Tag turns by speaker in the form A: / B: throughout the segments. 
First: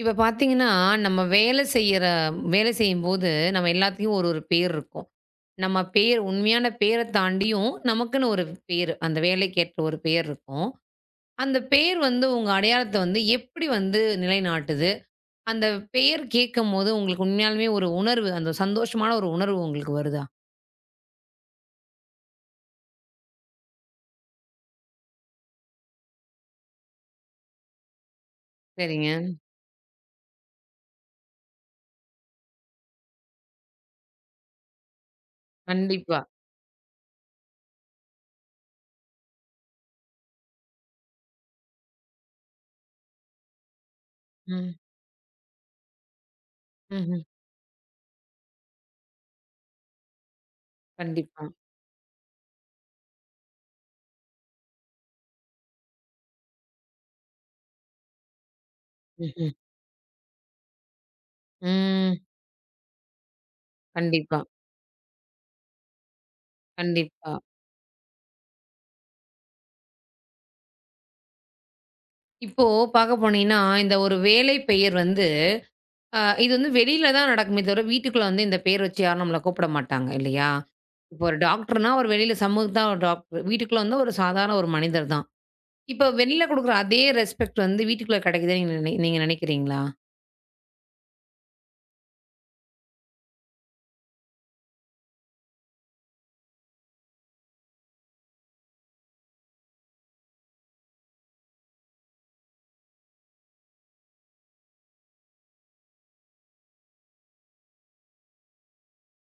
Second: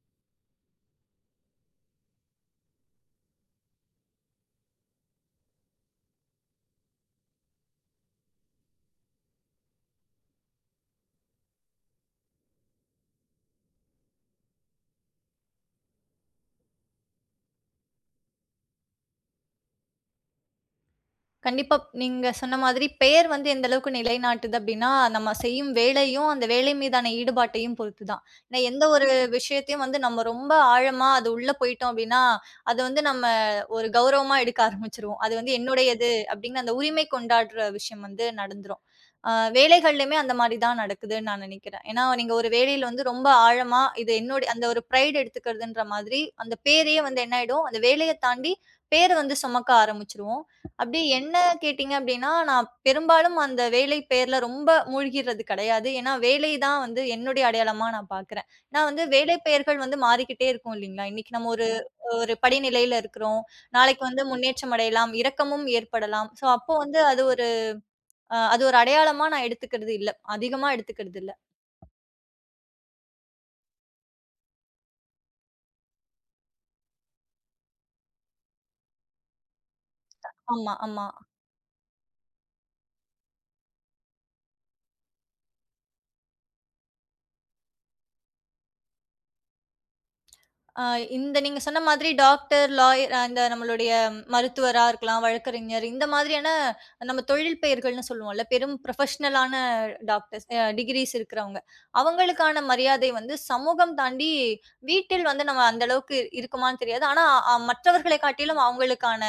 A: இப்ப பார்த்தீங்கன்னா, நம்ம வேலை செய்யற வேலை செய்யும்போது, நம்ம எல்லாத்துக்கும் ஒரு ஒரு பேர் இருக்கும். நம்ம பேர் உண்மையான பேர தாண்டியும், நமக்குன்னு ஒரு பேரு. அந்த வேலைக்கேற்ற ஒரு பேர் இருக்கும். அந்த பேர் வந்து உங்க அடையாளத்த வந்து எப்படி வந்து நிலைநாட்டுது? அந்த பெயர் கேட்கும்போது உங்களுக்கு உண்மையாலுமே ஒரு உணர்வு, அந்த சந்தோஷமான ஒரு உணர்வு உங்களுக்கு வருதா?
B: கண்டிப்பா. நீங்க சொன்ன மாதிரி பெயர் வந்து எந்த அளவுக்கு நிலைநாட்டுது அப்டின்னா, நம்ம செய்யும் வேலையும், அந்த வேலை மீதான ஈடுபாட்டையும் பொறுத்து தான். ஏன்னா எந்த ஒரு
A: சரிங்க.
B: விஷயத்தையும் வந்து நம்ம ரொம்ப ஆழமா அது உள்ள போயிட்டோம் அப்டின்னா, அது வந்து நம்ம ஒரு கௌரவமா எடுக்க ஆரம்பிச்சுருவோம். அது வந்து என்னுடையது
A: கண்டிப்பா.
B: அப்டின்னு அந்த உரிமை கொண்டாடுற விஷயம் வந்து நடந்துரும். அ வேலைகள்லயுமே அந்த மாரி தான் நடக்குதுன்னு நான் நெனைக்கிறேன். ஏன்னா நீங்க ஒரு வேலையில வந்து ரொம்ப ஆழமா இது என்னுடைய அந்த
A: ம்.
B: ஒரு பிரைட் எடுத்துக்கிறதுன்ற மாதிரி, அந்த பேரையே
A: ம்ஹ்ம்.
B: வந்து என்ன ஆயிடும், அந்த வேலைய தாண்டி பேர வந்து சுமக்க ஆரம்பிச்சுருவோம். அப்படி என்ன
A: கண்டிப்பா.
B: கேட்டீங்க அப்படின்னா, நான் பெரும்பாலும் அந்த வேலை பேர்ல ரொம்ப மூழ்கிறது கிடையாது. ஏன்னா, வேலை தான் வந்து என்னுடைய அடையாளமா நான் பார்க்குறேன். நான் வந்து வேலை
A: ம்ஹ்ம்.
B: பெயர்கள் வந்து மாறிக்கிட்டே இருக்கும் இல்லைங்களா? இன்னைக்கு நம்ம ஒரு
A: ம்.
B: ஒரு படிநிலையில இருக்கிறோம். நாளைக்கு வந்து
A: கண்டிப்பா,
B: முன்னேற்றம் அடையலாம், இறக்கமும் ஏற்படலாம். ஸோ, அப்போ வந்து
A: கண்டிப்பா.
B: அது ஒரு அடையாளமா நான் எடுத்துக்கிறது இல்ல. அதிகமா எடுத்துக்கிறது இல்ல.
A: இப்போ பார்க்க போனீங்கன்னா, இந்த ஒரு வேலை பெயர் வந்து இது வந்து வெளியில தான் நடக்குமே தவிர, வீட்டுக்குள்ள வந்து இந்த பேர் வச்சு யாரும் நம்மள கூப்பிட மாட்டாங்க இல்லையா?
B: ஆமா, ஆமா.
A: இப்போ ஒரு டாக்டர்னா ஒரு வெளியில சமூகத்து தான் ஒரு டாக்டர். வீட்டுக்குள்ள வந்து ஒரு சாதாரண ஒரு மனிதர் தான். இப்ப வெளியில குடுக்குற அதே ரெஸ்பெக்ட் வந்து வீட்டுக்குள்ள கிடைக்குதுன்னு நீங்க நினைக்கிறீங்களா?
B: ஆ இந்த நீங்க சொன்ன மாதிரி டாக்டர், லாயர் அந்த நம்மளுடைய மருத்துவரா இருக்கலாம், வழக்கறிஞர் இந்த மாதிரியான நம்ம தொழில் பெயர்கள்னு சொல்லுவோம்ல. பெரும் புரொஃபஷனலான டாக்டர்ஸ் டிகிரீஸ் இருக்கிறவங்க. அவங்களுக்கான மரியாதை வந்து சமூகம் தாண்டி வீட்டில் வந்து நம்ம அந்த அளவுக்கு இருக்குமான்னு தெரியாது. ஆனா மற்றவர்களை காட்டிலும் அவங்களுக்கான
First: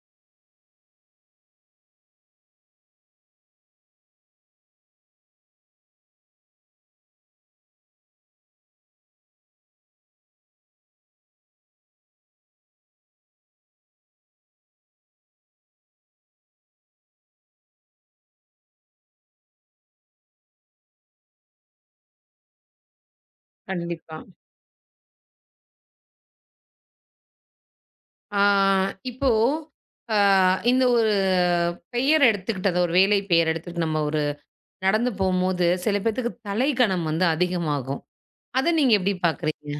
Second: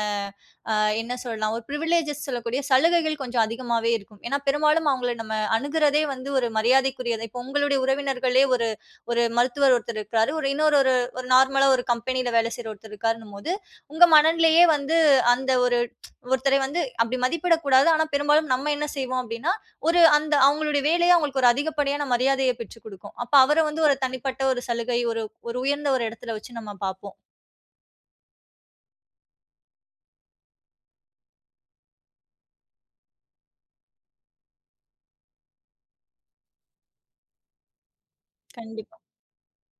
B: அ என்ன சொல்லலாம், ஒரு பிரிவிலேஜஸ் சொல்லக்கூடிய சலுகைகள் கொஞ்சம் அதிகமாவே இருக்கும். ஏன்னா பெரும்பாலும் அவங்கள நம்ம அணுகுறதே வந்து ஒரு மரியாதைக்குரியது. இப்போ உங்களுடைய உறவினர்களே ஒரு ஒரு மருத்துவர் ஒருத்தர் இருக்கிறாரு. இன்னொரு ஒரு நார்மலா ஒரு கம்பெனில வேலை செய்ற ஒருத்தர் இருக்காருன்னும் போது, உங்க மனநிலையே வந்து அந்த ஒருத்தரை வந்து அப்படி மதிப்பிடக்கூடாது. ஆனா, பெரும்பாலும் நம்ம என்ன செய்வோம் அப்படின்னா, ஒரு அந்த அவங்களுடைய வேலையே அவங்களுக்கு ஒரு அதிகப்படியான மரியாதைய பெற்றுக் குடுக்கும். அப்ப அவர வந்து ஒரு
A: கண்டிப்பா.
B: தனிப்பட்ட ஒரு சலுகை, ஒரு ஒரு உயர்ந்த ஒரு இடத்துல வச்சு நம்ம பார்ப்போம்.
A: ஆ இப்போ அ இந்த ஒரு பெயர் எடுத்துக்கிட்டது ஒரு வேலை பெயர் எடுத்துட்டு நம்ம ஒரு நடந்து போம்போது, சில பேத்துக்கு தலைக்கனம் வந்து அதிகமாகும். அத நீங்க
B: கண்டிப்பா.
A: எப்படி பார்க்குறீங்க?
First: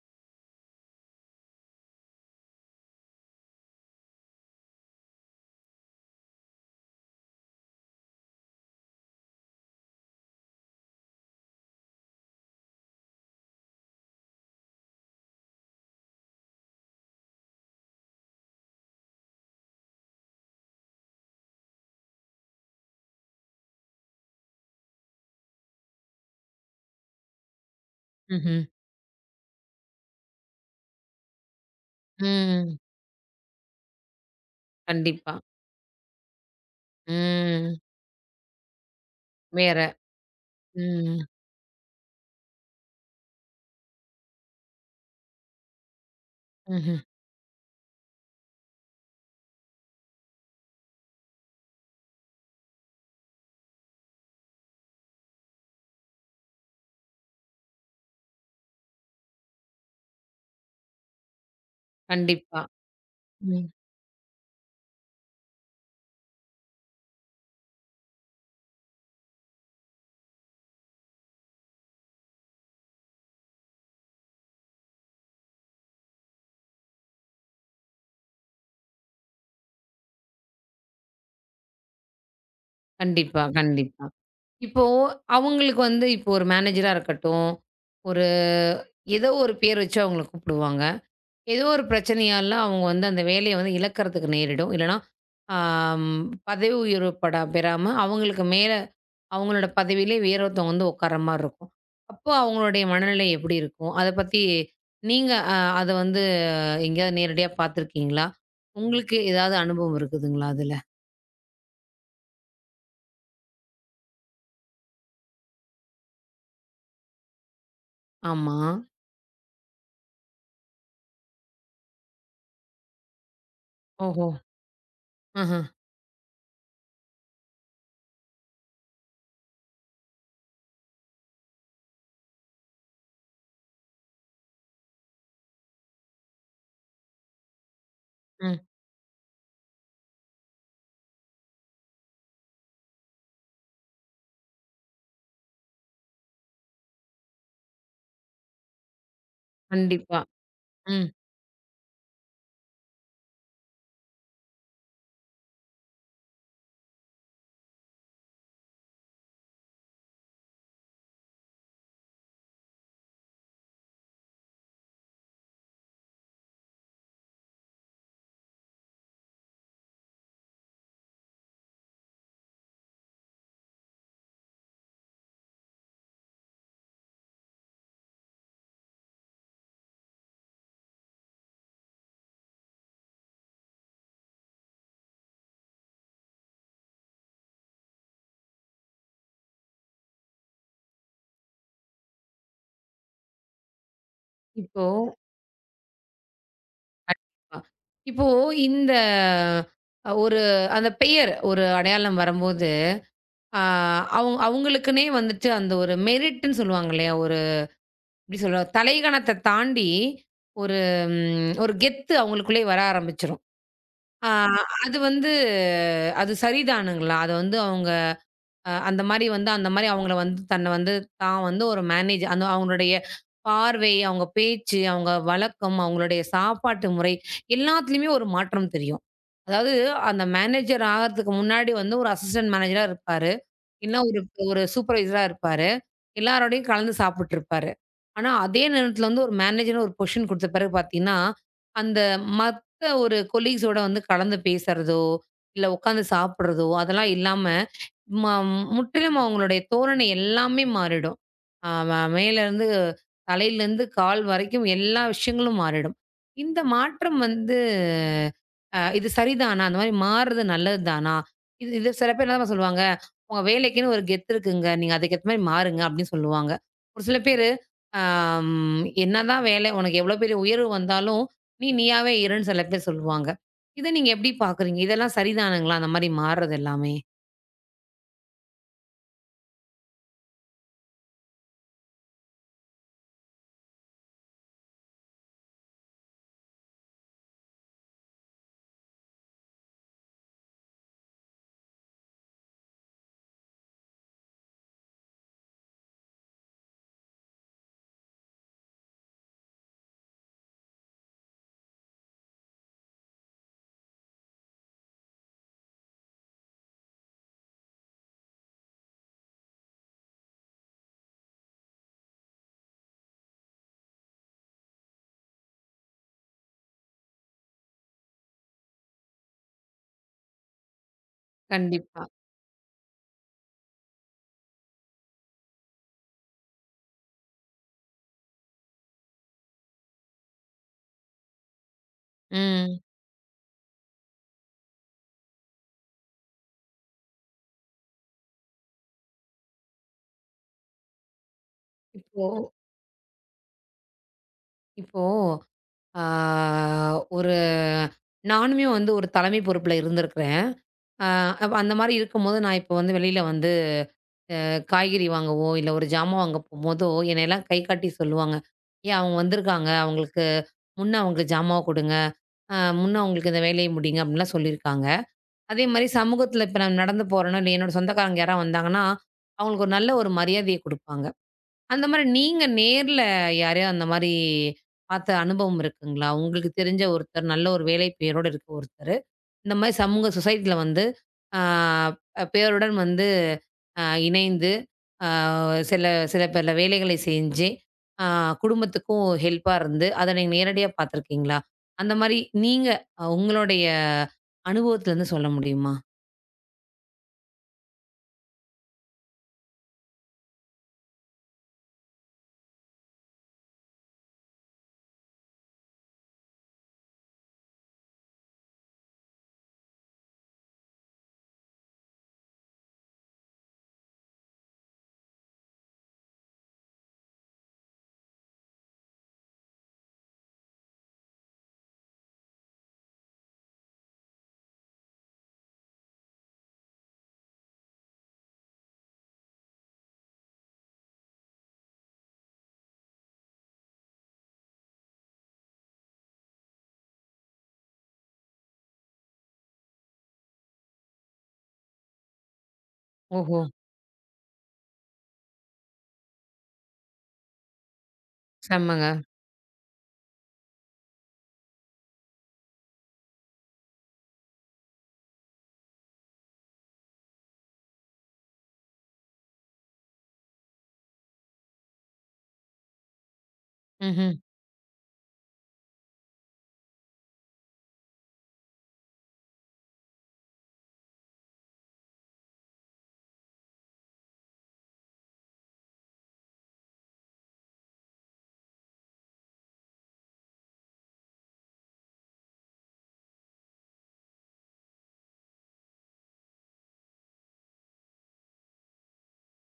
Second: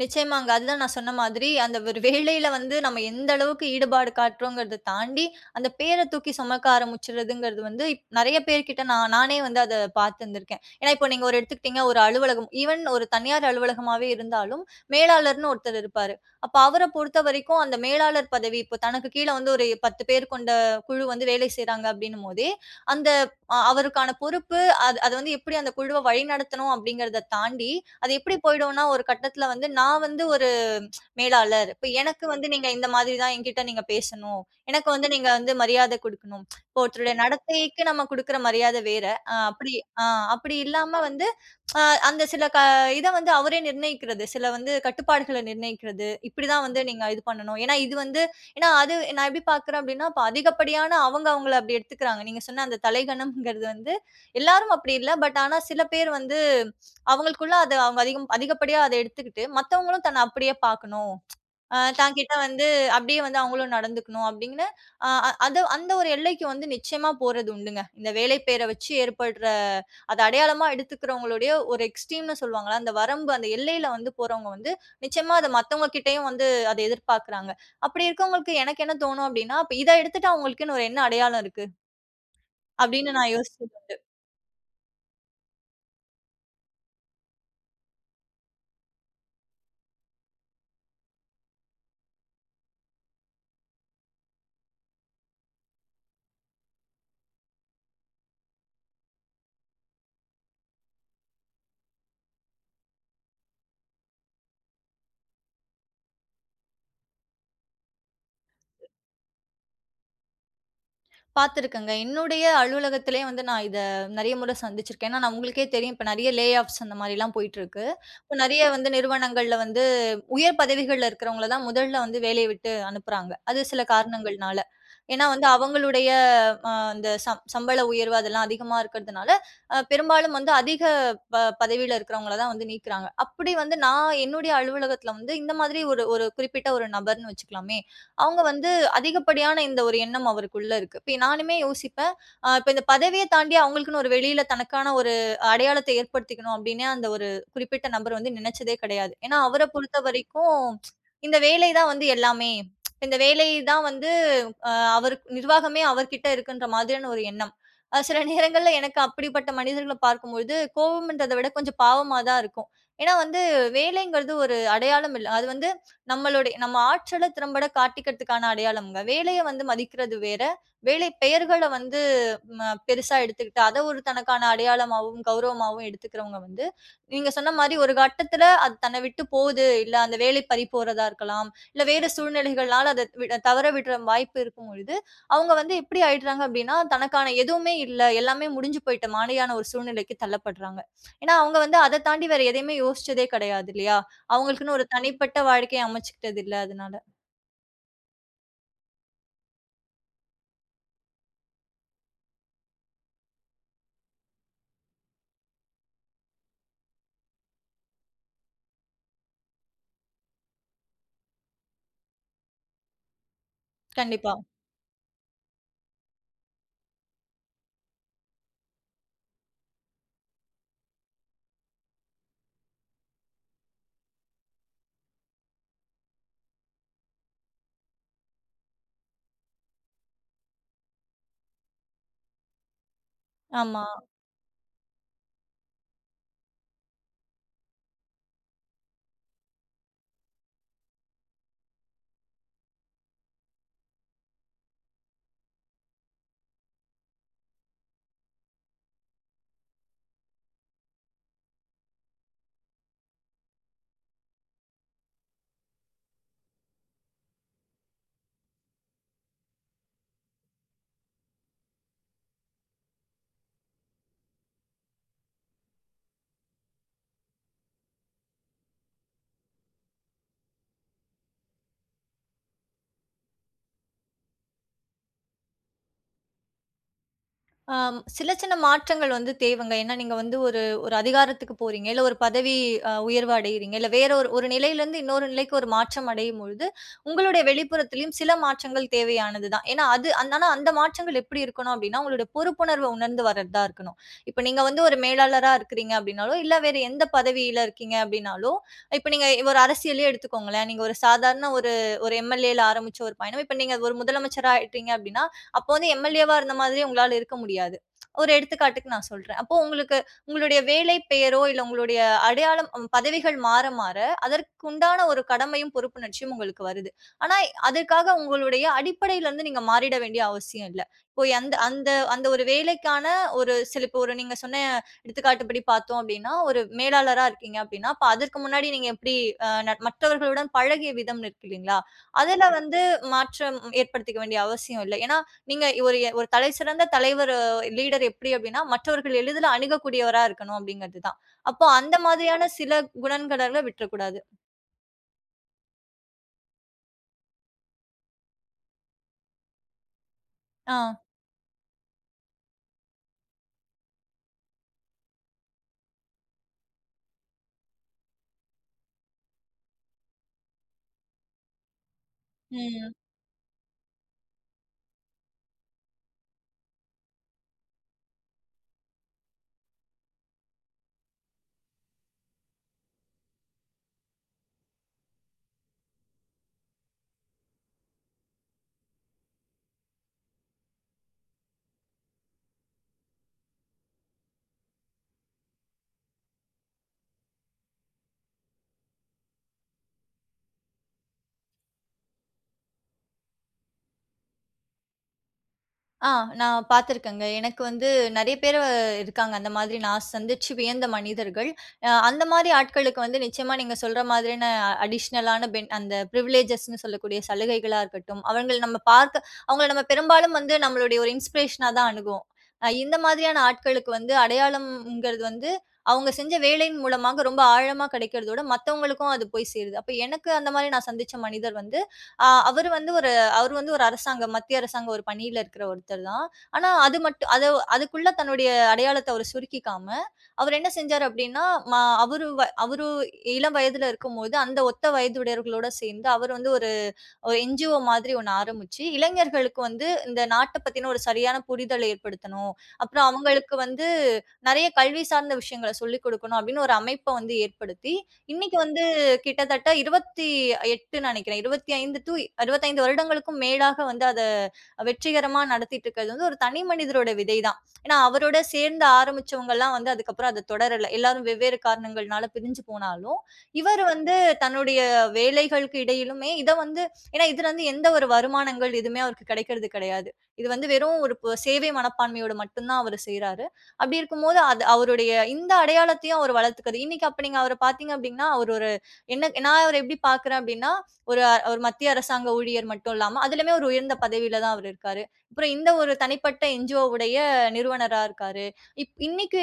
B: நிச்சயமாங்க. அதுதான் நான் சொன்ன மாதிரி, அந்த ஒரு வேலையில வந்து நம்ம எந்த அளவுக்கு ஈடுபாடு காட்டுறோங்கிறத தாண்டி, அந்த பேர தூக்கி சுமக்க ஆரம்பிச்சுறதுங்கிறது வந்து, நெறைய பேர்கிட்ட நான் நானே வந்து அத பார்த்திருந்திருக்கேன். ஏன்னா, இப்போ நீங்க ஒரு எடுத்துக்கிட்டீங்க ஒரு அலுவலகம், ஈவன் ஒரு தனியார் அலுவலகமாவே இருந்தாலும், மேலாளர்ன்னு ஒருத்தர் இருப்பாரு. அப்ப அவர பொறுத்தவரைக்கும் அந்த மேலாளர் பதவி இப்போ தனக்கு கீழ வந்து ஒரு 10 பேர் கொண்ட குழு வந்து வேலை செய்றாங்க அப்படின்னும் போதே, அந்த அ அவருக்கான பொறுப்பு, அது அது வந்து எப்படி அந்த குழுவ வழிநடத்தணும் அப்படிங்கிறத தாண்டி, அது எப்படி
A: ம்ஹ்ம்.
B: போயிடும்னா, ஒரு கட்டத்தில வந்து நான் வந்து ஒரு மேலாளர். இப்ப எனக்கு வந்து நீங்க
A: ம்.
B: இந்த மாதிரி தான் என்கிட்ட நீங்க பேசணும். எனக்கு வந்து நீங்க
A: கண்டிப்பா.
B: வந்து மரியாதை குடுக்கணும். இப்போ ஒருத்தருடைய
A: ம்.
B: நடத்தைக்கு நம்ம குடுக்குற மரியாதை வேற. அ அப்படி
A: வேற.
B: ஆ அப்படி இல்லாம
A: ம்.
B: வந்து அ அந்த சில க இத வந்து அவரே நிர்ணயிக்கிறது. சில வந்து கட்டுப்பாடுகள நிர்ணயிக்கிறது. இப்படிதான் வந்து
A: ம்ஹ்ம்.
B: நீங்க இது பண்ணணும். ஏன்னா இது வந்து ஏன்னா அது நான் எப்படி பார்க்குறேன் அப்படின்னா, இப்ப அதிகப்படியான அவங்கள அப்படி எடுத்துக்கிறாங்க. நீங்க சொன்ன அந்த தலைகணம்ங்கிறது வந்து எல்லாரும் அப்படி இல்ல. பட் ஆனா சில பேர் வந்து அவங்களுக்குள்ள அத அவங்க அதிகப்படியா அத எடுத்துக்கிட்டு, மத்தவங்களும் தன்ன அப்படியே பார்க்கணும். அ தான்கிட்ட
A: கண்டிப்பா.
B: வந்து அப்படியே வந்து
A: ம்.
B: அவங்களும் நடந்துக்கணும் அப்படிங்கிற அ அ அது அந்த ஒரு எல்லைக்கு வந்து நிச்சயமா போறது உண்டுங்க. இந்த வேலை பேர வச்சு ஏற்படுற அத அடையாளமா எடுத்துக்கிறவங்களுடைய ஒரு எக்ஸ்ட்ரீம்ன்னு சொல்லுவாங்கல்ல, அந்த வரம்பு அந்த எல்லையில வந்து போறவங்க வந்து நிச்சயமா அத மத்தவங்க கிட்டயும் வந்து அத எதிர்பார்க்குறாங்க. அப்படி இருக்கவங்களுக்கு எனக்கு என்ன தோணும் அப்படின்னா, "அப்ப இத எடுத்துட்டா அவங்களுக்குன்னு ஒரு என்ன அடையாளம் இருக்கு?" அப்படின்னு நான்
A: கண்டிப்பா,
B: யோசிச்சேன்.
A: கண்டிப்பா. இப்போ அவங்களுக்கு வந்து இப்போ ஒரு மேனேஜரா இருக்கட்டும், ஒரு ஏதோ ஒரு பேர் வச்சு அவங்கள கூப்பிடுவாங்க. ஏதோ ஒரு பிரச்சனையால அவங்க வந்து அந்த வேலைய வந்து இழக்கறதுக்கு நேரிடும். இல்லன்னா, ஆம் பதவி உயர்வு படா பெறாம அவங்களுக்கு மேல அவங்களோட பதவியிலே வேறொருத்தவங்க வந்து உட்கார்ற மாரி இருக்கும். அப்போ அவங்களுடைய மனநிலை எப்படி இருக்கும்? அத பத்தி நீங்க அ அத வந்து எங்கேயாவது நேரடியா பார்த்துருக்கீங்களா? உங்களுக்கு ஏதாவது அனுபவம் இருக்குதுங்களா அதுல?
B: பார்த்துருக்கேங்க. என்னுடைய அலுவலகத்திலேயே வந்து நான் இத நெறைய முறை சந்திச்சிருக்கேன். ஏன்னா, நான் உங்களுக்கே தெரியும் இப்ப நெறைய லே ஆஃப்ஸ் அந்த மாரிலாம் போயிட்டுருக்கு. இப்ப
A: ஆமா.
B: நெறைய வந்து நிறுவனங்கள்ல வந்து உயர் பதவிகள்ல இருக்கிறவங்கள தான் முதல்ல வந்து வேலைய விட்டு அனுப்புறாங்க. அது சில
A: ஓஹோ!
B: காரணங்கள்னால. ஏன்னா வந்து
A: ஆஹ.
B: அவங்களுடைய அந்த சம்பள உயர்வு அதெல்லாம் அதிகமா இருக்கிறதுனால, பெரும்பாலும் வந்து அதிக ப பதவியில இருக்கிறவங்கள தான் வந்து நீக்குறாங்க. அப்படி வந்து நான் என்னுடைய அலுவலகத்தில வந்து இந்த மாதிரி ஒரு ஒரு குறிப்பிட்ட ஒரு நபர்ன்னு வச்சுக்கலாமே, அவங்க
A: ம்.
B: வந்து அதிகப்படியான இந்த ஒரு எண்ணம் அவருக்குள்ள இருக்கு. இப்ப நானுமே யோசிப்பேன். இப்ப இந்த பதவிய தாண்டி அவங்களுக்குன்னு ஒரு வெளியில தனக்கான ஒரு அடையாளத்த ஏற்படுத்திக்கணும் அப்டின்னே அந்த ஒரு குறிப்பிட்ட நபர் வந்து நினைச்சதே கிடையாது. ஏன்னா, அவர
A: கண்டிப்பா.
B: பொறுத்தவரைக்கும்
A: ம்.
B: இந்த வேலை தான் வந்து எல்லாமே. இந்த வேலை தான் வந்து அ அவரு நிர்வாகமே அவர்கிட்ட இருக்குன்ற மாதிரியான ஒரு எண்ணம். சில நேரங்கள்ல எனக்கு அப்படிப்பட்ட மனிதர்கள பார்க்கும்பொழுது கோவம்ன்றத விட கொஞ்சம் பாவமா தான் இருக்கும். ஏன்னா வந்து வேலைங்கிறது ஒரு அடையாளம் இல்ல. அது வந்து நம்ம ஆற்றல திறம்பட காட்டிக்கிறதுக்கான அடையாளம்ங்க. வேலைய வந்து மதிக்கிறது வேற. வேலை பெயர்கள வந்து ம பெருசா எடுத்துக்கிட்டு, அத ஒரு தனக்கான அடையாளமாவும், கௌரவமாவும் எடுத்துக்கிறவங்க வந்து, நீங்க சொன்ன மாரி ஒரு கட்டத்துல அது தன்னை விட்டு போகுது. இல்ல அந்த வேலை பறி போறதா இருக்கலாம். இல்ல வேற சூழ்நிலைகள்னால அத விட தவற விடுற வாய்ப்பு இருக்கும் பொழுது, அவங்க வந்து எப்படி ஆயிடுறாங்க அப்படின்னா, தனக்கான எதுவுமே இல்ல. எல்லாமே முடிஞ்சு போயிட்ட மாரியான ஒரு சூழ்நிலைக்கு தள்ளப்படுறாங்க. ஏன்னா அவங்க வந்து அத தாண்டி வேற எதையுமே யோசிச்சதே கிடையாது இல்லையா? அவங்களுக்குன்னு
A: இப்போ
B: ஒரு தனிப்பட்ட வாழ்க்கைய அமைச்சுக்கிட்டது இல்ல அதனால.
A: கண்டிப்பா. இப்போ இந்த அ ஒரு அந்த பெயர் ஒரு அடையாளம் வரும்போது, ஆ அவுங் அவுங்களுக்குன்னே வந்துட்டு அந்த ஒரு மெரிட்ன்னு சொல்லுவாங்க இல்லயா! ஒரு எப்பிடி சொல்ல தலைக்கணத்த தாண்டி ஒரு ஒரு கெத்து அவுங்களுக்குள்ளே வர ஆரம்பிச்சுரும். ஆ
B: கண்டிப்பா.
A: அது வந்து அது சரிதானுங்களா? அத வந்து அவுங்க அந்த மாரி வந்து அந்த மாரி அவங்கள வந்து தன்னை வந்து தான் வந்து ஒரு மேனேஜ் அந்த அவங்களுடைய பார்வை, அவங்க பேச்சு, அவங்க வழக்கம், அவங்களுடைய சாப்பாட்டு முறை எல்லாத்துலயுமே ஒரு மாற்றம் தெரியும். அதாவது அந்த மேனேஜர் ஆகறதுக்கு முன்னாடி வந்து ஒரு அசிஸ்டன்ட் மேனேஜரா இருப்பாரு.
B: ஆமா.
A: இல்ல ஒரு ஒரு சூப்பர்வைசரா இருப்பாரு. எல்லாரோடையும் கலந்து சாப்பிட்டுருப்பாரு. ஆனா, அதே நேரத்தில வந்து ஒரு மேனேஜர்னு ஒரு பொசிஷன் குடுத்த பிறகு பார்த்தீங்கன்னா, அந்த மத்த ஒரு கொலீக்ஸோட வந்து கலந்து பேசுறதோ, இல்ல உட்காந்து சாப்பிடுறதோ, அதெல்லாம் இல்லாம, ம முற்றிலும் அவங்களுடைய தோரணை எல்லாமே மாறிடும். அ ம மேலேருந்து தலையிலேருந்து கால் வரைக்கும் எல்லா விஷயங்களும் மாறிடும். இந்த மாற்றம் வந்து இது சரிதானா? அந்த மாரி மாறுறது நல்லது தானா? இது இது சில பேர் என்ன தெரியுமா சொல்லுவாங்க? உங்க வேலைக்குன்னு ஒரு கெத்து இருக்குங்க. நீங்க அதுக்கேத்த மாரி மாறுங்க அப்படின்னு சொல்லுவாங்க. ஒரு சில பேரு, "என்னதான் வேலை உனக்கு எவ்வளோ பெரிய உயர்வு வந்தாலும், நீ நீயாவே இருன்னு" சில பேர் சொல்லுவாங்க. இத நீங்க எப்படி பார்க்குறீங்க? இதெல்லாம் சரிதானுங்களா? அந்த மாரி மாறுறது எல்லாமே?
B: ஆம். சில சின்ன மாற்றங்கள் வந்து தேவைங்க. ஏன்னா, நீங்க வந்து ஒரு ஒரு அதிகாரத்துக்கு போறீங்க. இல்ல ஒரு பதவி உயர்வு அடையிறீங்க. இல்ல வேற ஒரு ஒரு நிலையிலருந்து இன்னொரு நிலைக்கு ஒரு மாற்றம் அடையும்பொழுது, உங்களுடைய வெளிப்புறத்திலயும் சில மாற்றங்கள் தேவையானது தான். ஏன்னா, அது அந்த ஆனா அந்த மாற்றங்கள் எப்படி இருக்கணும் அப்டின்னா, உங்களுடைய பொறுப்புணர்வ உணர்ந்து வர்றதா இருக்கணும். இப்ப நீங்க வந்து ஒரு மேலாளரா இருக்கிறீங்க அப்டின்னாலோ, இல்ல வேற எந்த பதவியில இருக்கீங்க அப்டின்னாலோ, இப்ப நீங்க ஒரு அரசியலே எடுத்துக்கோங்களேன். நீங்க ஒரு சாதாரண ஒரு ஒரு எம்எல்ஏல ஆரம்பிச்ச ஒரு பயணம், இப்ப நீங்க ஒரு முதலமைச்சரா ஆயிட்டீங்க அப்டின்னா, அப்போ வந்து எம்எல்ஏவா இருந்த மாதிரி உங்களால இருக்க முடியாது. ஒரு எடுத்துக்காட்டுக்கு நான் சொல்றேன். அப்போ உங்களுக்கு உங்களுடைய வேலை பெயரோ, இல்ல உங்களுடைய அடையாளம் பதவிகள் மாற, மாற அதற்குண்டான ஒரு கடமையும், பொறுப்புணர்ச்சியும் உங்களுக்கு வருது. ஆனா அதற்காக உங்களுடைய அடிப்படையிலருந்து நீங்க மாறிட வேண்டிய அவசியம் இல்ல. இப்போ அந்த அந்த
A: கண்டிப்பா.
B: அந்த ஒரு வேலைக்கான ஒரு சில இப்போ ஒரு நீங்க சொன்ன எடுத்துக்காட்டுப்படி பார்த்தோம் அப்டின்னா, ஒரு மேலாளரா இருக்கீங்க அப்டின்னா, அப்ப அதற்கு முன்னாடி நீங்க எப்படி அ ந மற்றவர்களுடன் பழகிய விதம் இருக்கு இல்லீங்களா? அதுல
A: ம்.
B: வந்து மாற்றம் ஏற்படுத்திக்க வேண்டிய அவசியம் இல்ல. ஏன்னா நீங்க ஒரு ஒரு தலை சிறந்த தலைவர் லீடர் எப்படி அப்படின்னா, மற்றவர்கள் எளிதில அணுகக்கூடியவரா இருக்கணும் அப்படிங்கிறது தான். அப்போ அந்த
A: இப்போ
B: மாதிரியான சில குணங்களெல்லாம் விட்டுறக்கூடாது.
A: இப்போ ஆ ஒரு நானுமே வந்து ஒரு தலைமை பொறுப்புல இருந்திருக்கிறேன்.
B: ஆ.
A: ஆ அப்ப அந்த மாரி இருக்கும்போது நான் இப்போ வந்து வெளியில வந்து காய்கறி வாங்கவோ, இல்ல ஒரு ஜாமான் வாங்க போம்போதோ, என்னையெல்லாம் கை காட்டி சொல்லுவாங்க. "ஏன் அவங்க வந்திருக்காங்க. அவங்களுக்கு முன்ன அவங்களுக்கு ஜாமாவ குடுங்க. அ
B: ம்.
A: முன்ன அவங்களுக்கு இந்த வேலைய முடிங்க." அப்படின்லாம் சொல்லியிருக்காங்க. அதே மாரி சமூகத்துல இப்ப நான் நடந்து போறேனோ, இல்லையோ என்னோட சொந்தக்காரங்க யாராவது வந்தாங்கன்னா, அவங்களுக்கு ஒரு நல்ல ஒரு மரியாதைய குடுப்பாங்க. அந்த மாரி நீங்க நேர்ல யாரையோ அந்த மாரி பார்த்த அனுபவம் இருக்குங்களா? உங்களுக்கு தெரிஞ்ச ஒருத்தர், நல்ல ஒரு வேலை பெயரோட இருக்க ஒருத்தரு? இந்த மாரி சமூக சொசைட்டில வந்து ஆ பேருடன் வந்து இணைந்து ஆ சில சில பல வேலைகளை செஞ்சு, ஆ குடும்பத்துக்கும் ஹெல்ப்பா இருந்து, அத நீங்க நேரடியா பார்த்துருக்கீங்களா? அந்த மாரி நீங்க அ உங்களுடைய அனுபவத்துலருந்து சொல்ல முடியுமா?
B: ஆ நான் பார்த்துருக்கேங்க. எனக்கு வந்து நெறைய பேரு இருக்காங்க. அந்த மாதிரி நான் சந்திச்சு வியந்த மனிதர்கள். அந்த மாரி ஆட்களுக்கு வந்து நிச்சயமா நீங்க சொல்ற மாதிரியான அடிஷ்னலான பென் அந்த பிரிவிலேஜஸ்ன்னு சொல்லக்கூடிய சலுகைகளா இருக்கட்டும், அவங்கள நம்ம பெரும்பாலும் வந்து நம்மளுடைய ஒரு இன்ஸ்பிரேஷனா தான் அணுகுவோம். இந்த மாதிரியான ஆட்களுக்கு வந்து அடையாளம்ங்கிறது வந்து அவங்க செஞ்ச வேலையின் மூலமாக ரொம்ப ஆழமா கிடைக்கிறதோட, மத்தவங்களுக்கும் அது போய் சேருது. அப்ப எனக்கு அந்த மாரி நான் சந்திச்ச மனிதர் வந்து ஆ அவரு வந்து ஒரு அவரு வந்து ஒரு மத்திய அரசாங்க ஒரு பணியில இருக்கிற ஒருத்தர் தான். ஆனா அது மட்டும் அதுக்குள்ள தன்னுடைய அடையாளத்த அவரு சுருக்கிக்காம, அவரு என்ன செஞ்சாரு அப்டின்னா, ம அவரு வ அவரு இளம் வயதுல இருக்கும்போது, அந்த ஒத்த வயதுடையவர்களோட சேர்ந்து அவரு வந்து ஒரு ஒரு என்ஜிஓ மாதிரி ஒண்ணு ஆரம்பிச்சு, இளைஞர்களுக்கு வந்து இந்த நாட்ட பத்தின ஒரு சரியான புரிதல் ஏற்படுத்தணும். அப்புறம்
A: ஓஹோ!
B: அவங்களுக்கு வந்து நெறைய கல்வி சார்ந்த விஷயங்கள சொல்லிக் குடுக்கணும் அப்டின்னு ஒரு அமைப்ப வந்து ஏற்படுத்தி, இன்னைக்கு
A: செம்மங்க.
B: வந்து கிட்டத்தட்ட 28 நினைக்கிறேன். 25 வருடங்களுக்கும் மேலாக வந்து அத வெற்றிகரமா நடத்திட்டு இருக்கிறது வந்து ஒரு தனி மனிதரோட விதை தான். ஏன்னா, அவரோட சேர்ந்து ஆரம்பிச்சவங்கலாம் வந்து அதுக்கப்புறம் அத தொடரல. எல்லாரும் வெவ்வேறு காரணங்கள்னால பிரிஞ்சு போனாலும், இவர்
A: ம்ஹ்ம்.
B: வந்து தன்னுடைய வேலைகளுக்கு இடையிலுமே இத வந்து ஏன்னா இதுலருந்து எந்த ஒரு வருமானங்கள் எதுவுமே அவருக்கு கிடைக்கிறது கிடையாது. இது வந்து வெறும் ஒரு சேவை மனப்பான்மையோட மட்டும் தான் அவரு செய்றாரு. அப்படி இருக்கும்போது, அது அவருடைய இந்த அடையாளத்தையும் அவர் வளர்த்துக்கிறாரு. இன்னைக்கு அப்ப நீங்க அவர பார்த்தீங்க அப்படின்னா, அவர் ஒரு என்ன நான் அவர எப்படி பார்க்குறேன் அப்படின்னா, ஒரு மத்திய அரசாங்க ஊழியர் மட்டும் இல்லாம, அதிலுமே ஒரு உயர்ந்த பதவியில தான் அவரு இருக்காரு. அப்புறம் இந்த ஒரு தனிப்பட்ட என்ஜிஓ உடைய நிறுவனரா இருக்காரு. இன்னைக்கு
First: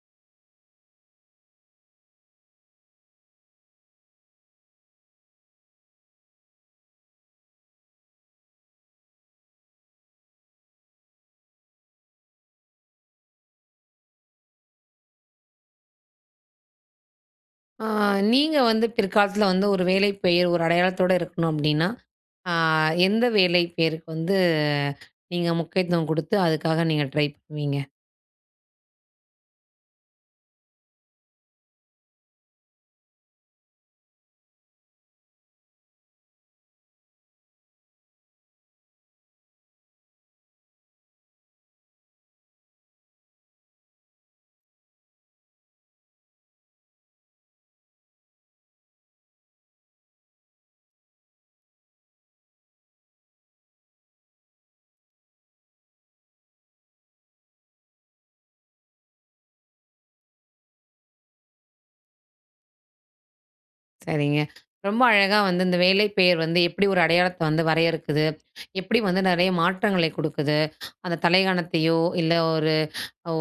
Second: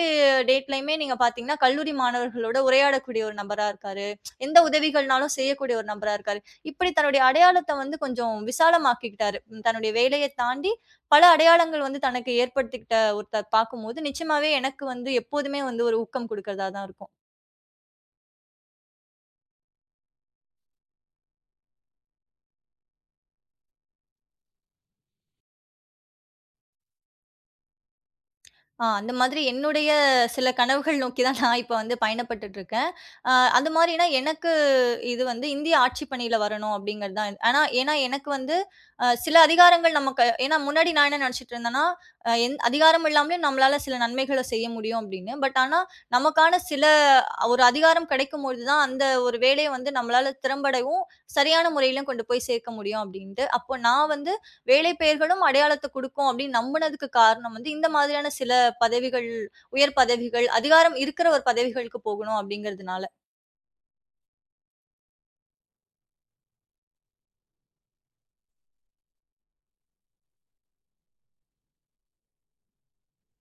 B: டேட்லயுமே நீங்க பார்த்தீங்கன்னா, கல்லூரி மாணவர்களோட உரையாடக்கூடிய ஒரு நபரா இருக்காரு. எந்த உதவிகள்னாலும் செய்யக்கூடிய ஒரு நபரா இருக்காரு. இப்படி தன்னுடைய அடையாளத்த வந்து கொஞ்சம் விசாலமாக்கிக்கிட்டாரு. தன்னுடைய வேலைய தாண்டி பல அடையாளங்கள் வந்து தனக்கு ஏற்படுத்திக்கிட்ட ஒருத்தர் பார்க்கும்போது, நிச்சயமாவே எனக்கு வந்து எப்போதுமே வந்து ஒரு ஊக்கம் குடுக்கிறதா தான் இருக்கும்.
A: ஆ நீங்க வந்து பிற்காலத்துல வந்து ஒரு வேலை பெயர் ஒரு அடையாளத்தோட இருக்கணும் அப்டின்னா, ஆ எந்த வேலை பெயருக்கு வந்து நீங்க முக்கியத்துவம் குடுத்து அதுக்காக நீங்க ட்ரை பண்ணுவீங்க?
B: அந்த மாதிரி என்னுடைய சில கனவுகள் நோக்கி தான் நான் இப்ப வந்து பயணப்பட்டுட்டு இருக்கேன். அ அது மாரினா எனக்கு இது வந்து இந்திய ஆட்சி பணியில வரணும் அப்படிங்கிறது தான். ஆனா ஏன்னா எனக்கு வந்து சில அதிகாரங்கள் நமக்கு ஏன்னா முன்னாடி நான் என்ன நினைச்சுட்டு இருந்தேன்னா, அ எந் அதிகாரம் இல்லாமலே நம்மளால சில நன்மைகள செய்ய முடியும் அப்படின்னு. பட் ஆனா நமக்கான சில ஒரு அதிகாரம் கிடைக்கும்பொழுது தான் அந்த ஒரு வேலைய வந்து நம்மளால திறம்படவும், சரியான முறையிலும் கொண்டு போய் சேர்க்க முடியும் அப்படின்ட்டு. அப்போ நான் வந்து வேலை பெயர்களும் அடையாளத்த குடுக்கும் அப்படின்னு நம்புனதுக்கு காரணம் வந்து, இந்த மாதிரியான சில பதவிகள், உயர் பதவிகள், அதிகாரம் இருக்கிற ஒரு பதவிகளுக்கு போகணும் அப்படிங்கிறதுனால.
A: சரிங்க. ரொம்ப அழகா வந்து இந்த வேலை பெயர் வந்து எப்படி ஒரு அடையாளத்த வந்து வரையறுக்குது? எப்படி வந்து நெறைய மாற்றங்களை குடுக்குது? அந்த தலையங்கத்தையோ, இல்ல ஒரு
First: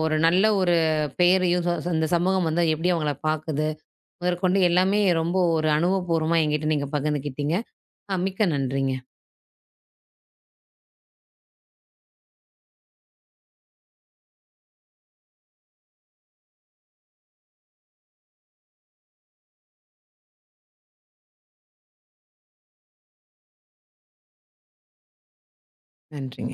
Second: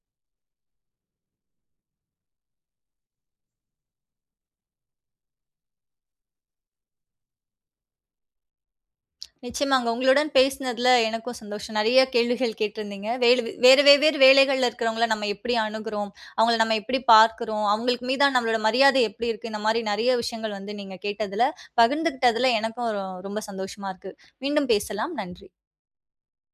A: ஒரு நல்ல ஒரு பெயரையும் இந்த சமூகம் வந்து எப்படி அவங்கள பாக்குது? முதற்கொண்டு எல்லாமே ரொம்ப ஒரு அனுபவபூர்வமா என்கிட்ட நீங்க பகிர்ந்துக்கிட்டீங்க. மிக்க நன்றிங்க.
B: நிச்சயமாங்க. உங்களுடன் பேசினதுல எனக்கும் சந்தோஷம். நெறைய கேள்விகள் கேட்டிருந்தீங்க. வேறு வெவ்வேறு வேலைகள்ல இருக்கிறவங்கள நம்ம எப்படி அணுகுறோம்? அவங்கள நம்ம எப்படி பார்க்கிறோம்? அவங்களுக்கு மீதான நம்மளோட மரியாதை எப்படி இருக்கு? இந்த மாரி நெறைய விஷயங்கள் வந்து நீங்க கேட்டதுல, பகிர்ந்துக்கிட்டதுல எனக்கும் ரொம்ப சந்தோஷமா இருக்கு. மீண்டும் பேசலாம். நன்றி.
A: நன்றிங்க.